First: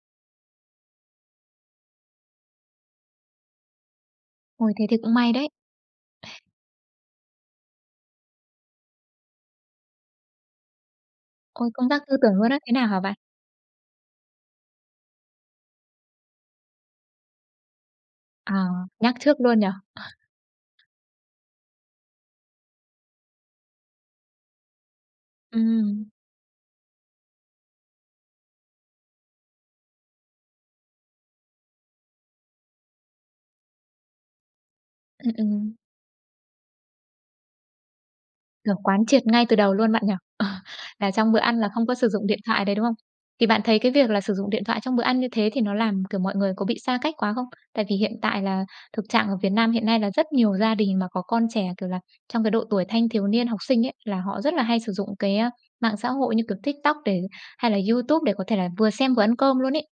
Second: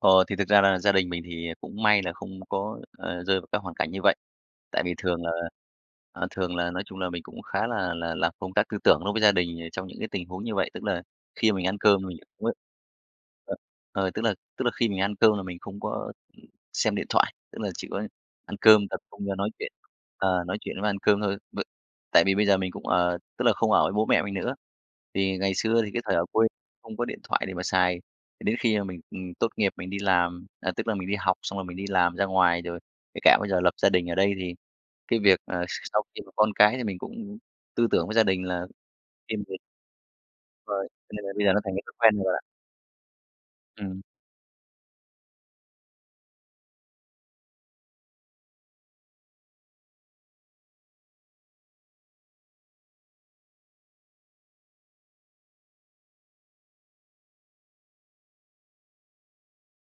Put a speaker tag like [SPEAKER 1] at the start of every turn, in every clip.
[SPEAKER 1] Ờ, thì thực ra là gia đình mình thì cũng may là không có, ờ, rơi vào các hoàn cảnh như vậy.
[SPEAKER 2] Ôi,
[SPEAKER 1] Tại
[SPEAKER 2] thế
[SPEAKER 1] vì
[SPEAKER 2] thì cũng
[SPEAKER 1] thường là,
[SPEAKER 2] may đấy!
[SPEAKER 1] à, thường là, nói chung là, mình cũng khá là là làm công tác tư tưởng đối với gia đình, ờ, trong những cái tình huống như vậy. Tức là khi mình
[SPEAKER 2] Ôi,
[SPEAKER 1] ăn
[SPEAKER 2] công
[SPEAKER 1] cơm
[SPEAKER 2] tác
[SPEAKER 1] mình
[SPEAKER 2] tư tưởng
[SPEAKER 1] cũng,
[SPEAKER 2] luôn á? Thế nào hả bạn?
[SPEAKER 1] à, ờ, tức là tức là khi mình ăn cơm là mình không có xem điện thoại, tức là chỉ có ăn
[SPEAKER 2] À,
[SPEAKER 1] cơm tập
[SPEAKER 2] nhắc
[SPEAKER 1] trung cho
[SPEAKER 2] trước
[SPEAKER 1] nói
[SPEAKER 2] luôn nhỉ?
[SPEAKER 1] chuyện, ờ, nói chuyện với ăn cơm thôi v tại vì bây giờ mình cũng, ờ, tức là không ở với bố mẹ mình nữa. Thì ngày xưa thì cái
[SPEAKER 2] Ừm.
[SPEAKER 1] thời ở quê không có điện thoại để mà xài, thì đến khi mà mình, ừm, tốt nghiệp mình đi làm, à, tức là mình đi học xong rồi mình đi làm ra ngoài, rồi kể cả bây giờ lập gia đình ở đây thì cái
[SPEAKER 2] Ừm,
[SPEAKER 1] việc, ờ, s
[SPEAKER 2] ừm.
[SPEAKER 1] sau khi có con cái thì mình cũng tư tưởng với gia đình là
[SPEAKER 2] Kiểu, quán triệt
[SPEAKER 1] riêng
[SPEAKER 2] ngay từ
[SPEAKER 1] việc
[SPEAKER 2] đầu luôn bạn nhỉ? Ờ.
[SPEAKER 1] rồi, cho
[SPEAKER 2] Là
[SPEAKER 1] nên là
[SPEAKER 2] trong bữa
[SPEAKER 1] bây giờ nó
[SPEAKER 2] ăn là
[SPEAKER 1] thành cái
[SPEAKER 2] không
[SPEAKER 1] thói
[SPEAKER 2] có sử
[SPEAKER 1] quen rồi
[SPEAKER 2] dụng
[SPEAKER 1] bạn
[SPEAKER 2] điện
[SPEAKER 1] ạ.
[SPEAKER 2] thoại đấy, đúng không? Thì bạn thấy cái
[SPEAKER 1] Ừm.
[SPEAKER 2] việc là sử dụng điện thoại trong bữa ăn như thế thì nó làm, kiểu, mọi người có bị xa cách quá không? Tại vì hiện tại là thực trạng ở Việt Nam hiện nay là rất nhiều gia đình mà có con trẻ, kiểu là, trong cái độ tuổi thanh thiếu niên, học sinh ấy, là họ rất là hay sử dụng cái, ờ, mạng xã hội như, kiểu, TikTok để hay là YouTube để có thể là vừa xem vừa ăn cơm luôn ấy.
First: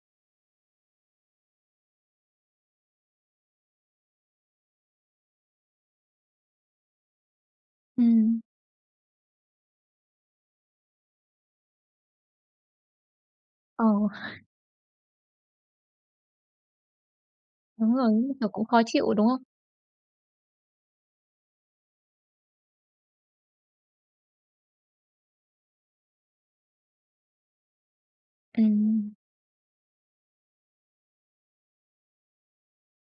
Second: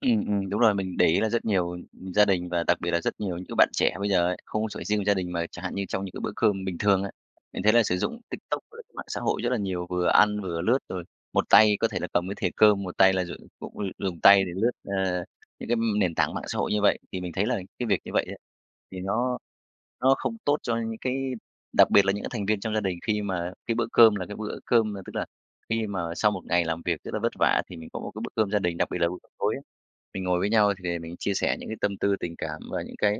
[SPEAKER 1] Ừm, ừm, đúng rồi, mình để ý là rất nhiều, ừm, gia đình, và đặc biệt là rất nhiều những cái bạn trẻ bây giờ ấy, không có chỉ riêng gia đình mà chẳng hạn như trong những cái bữa cơm bình thường ấy, mình thấy là sử dụng
[SPEAKER 2] Ừm.
[SPEAKER 1] TikTok với lại cái mạng xã hội rất là nhiều, vừa ăn vừa lướt. Rồi một tay có thể là cầm cái thìa cơm, một tay là dùng cũng
[SPEAKER 2] Ờ.
[SPEAKER 1] dùng tay để lướt, ờ, những cái, ừm, nền tảng mạng xã hội như vậy. Thì mình thấy là cái
[SPEAKER 2] Đúng
[SPEAKER 1] việc như
[SPEAKER 2] rồi,
[SPEAKER 1] vậy
[SPEAKER 2] như
[SPEAKER 1] á,
[SPEAKER 2] kiểu, cũng khó
[SPEAKER 1] thì
[SPEAKER 2] chịu đúng
[SPEAKER 1] nó
[SPEAKER 2] không?
[SPEAKER 1] nó không tốt cho những cái, đặc biệt là những cái thành viên trong gia đình khi mà cái bữa cơm là cái bữa cơm là tức là khi mà sau một ngày làm việc rất là vất vả thì mình có một cái bữa cơm gia đình. Đặc biệt là
[SPEAKER 2] Ừm.
[SPEAKER 1] bữa tối á, mình ngồi với nhau thì để mình chia sẻ những cái tâm tư tình cảm và những cái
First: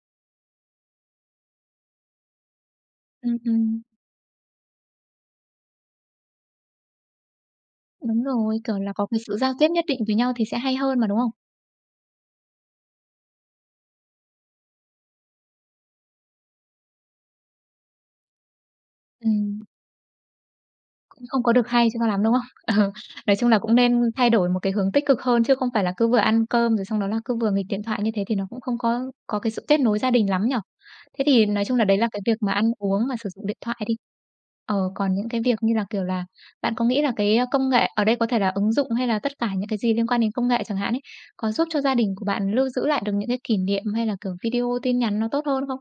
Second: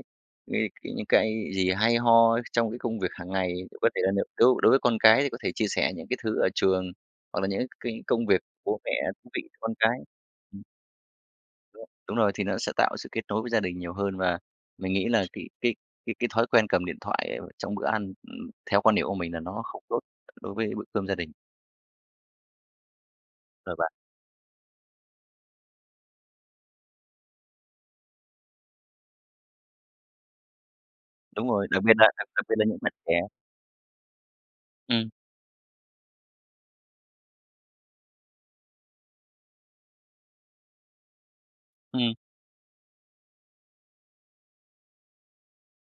[SPEAKER 1] v cái những cái gì hay ho trong cái công việc hàng
[SPEAKER 2] Ừm,
[SPEAKER 1] ngày. Liệu
[SPEAKER 2] ừm.
[SPEAKER 1] có thể là nếu đối đối với con cái thì có thể chia sẻ những cái thứ ở trường, hoặc là những cái cái
[SPEAKER 2] Đúng
[SPEAKER 1] công việc
[SPEAKER 2] rồi,
[SPEAKER 1] của bố
[SPEAKER 2] kiểu
[SPEAKER 1] mẹ
[SPEAKER 2] là, có cái
[SPEAKER 1] thú
[SPEAKER 2] sự
[SPEAKER 1] vị
[SPEAKER 2] giao tiếp
[SPEAKER 1] con
[SPEAKER 2] nhất định
[SPEAKER 1] cái.
[SPEAKER 2] với nhau thì sẽ
[SPEAKER 1] Ừm.
[SPEAKER 2] hay hơn mà, đúng không?
[SPEAKER 1] Đúng rồi, thì nó sẽ tạo sự kết nối với gia đình nhiều hơn, và mình nghĩ là cái cái cái cái thói quen cầm điện thoại trong bữa ăn, ừm, theo quan điểm của mình là nó
[SPEAKER 2] Ừm.
[SPEAKER 1] không tốt đối với bữa cơm gia
[SPEAKER 2] Cũng
[SPEAKER 1] đình.
[SPEAKER 2] không có được hay cho nó lắm, đúng không? Ờ, nói chung là
[SPEAKER 1] Rồi
[SPEAKER 2] cũng
[SPEAKER 1] bạn.
[SPEAKER 2] nên thay đổi một cái hướng tích cực hơn chứ không phải là cứ vừa ăn cơm rồi xong đó là cứ vừa nghịch điện thoại, như thế thì nó cũng không có có cái sự kết nối gia đình lắm nhỉ? Thế thì
[SPEAKER 1] Đúng
[SPEAKER 2] nói
[SPEAKER 1] rồi,
[SPEAKER 2] chung
[SPEAKER 1] đặc
[SPEAKER 2] là
[SPEAKER 1] biệt
[SPEAKER 2] đấy
[SPEAKER 1] là
[SPEAKER 2] là cái
[SPEAKER 1] đặc
[SPEAKER 2] việc
[SPEAKER 1] đặc
[SPEAKER 2] mà
[SPEAKER 1] biệt là
[SPEAKER 2] ăn
[SPEAKER 1] những bạn
[SPEAKER 2] uống mà
[SPEAKER 1] trẻ.
[SPEAKER 2] sử dụng điện thoại đi, ờ,
[SPEAKER 1] Ừm.
[SPEAKER 2] còn những cái việc như là, kiểu là, bạn có nghĩ là cái công nghệ, ở đây có thể là ứng dụng hay là tất cả những cái gì liên quan đến công nghệ chẳng hạn ấy, có giúp cho gia đình
[SPEAKER 1] Ừm.
[SPEAKER 2] của bạn lưu giữ lại được những cái kỷ niệm hay là, kiểu, video, tin nhắn nó tốt hơn không?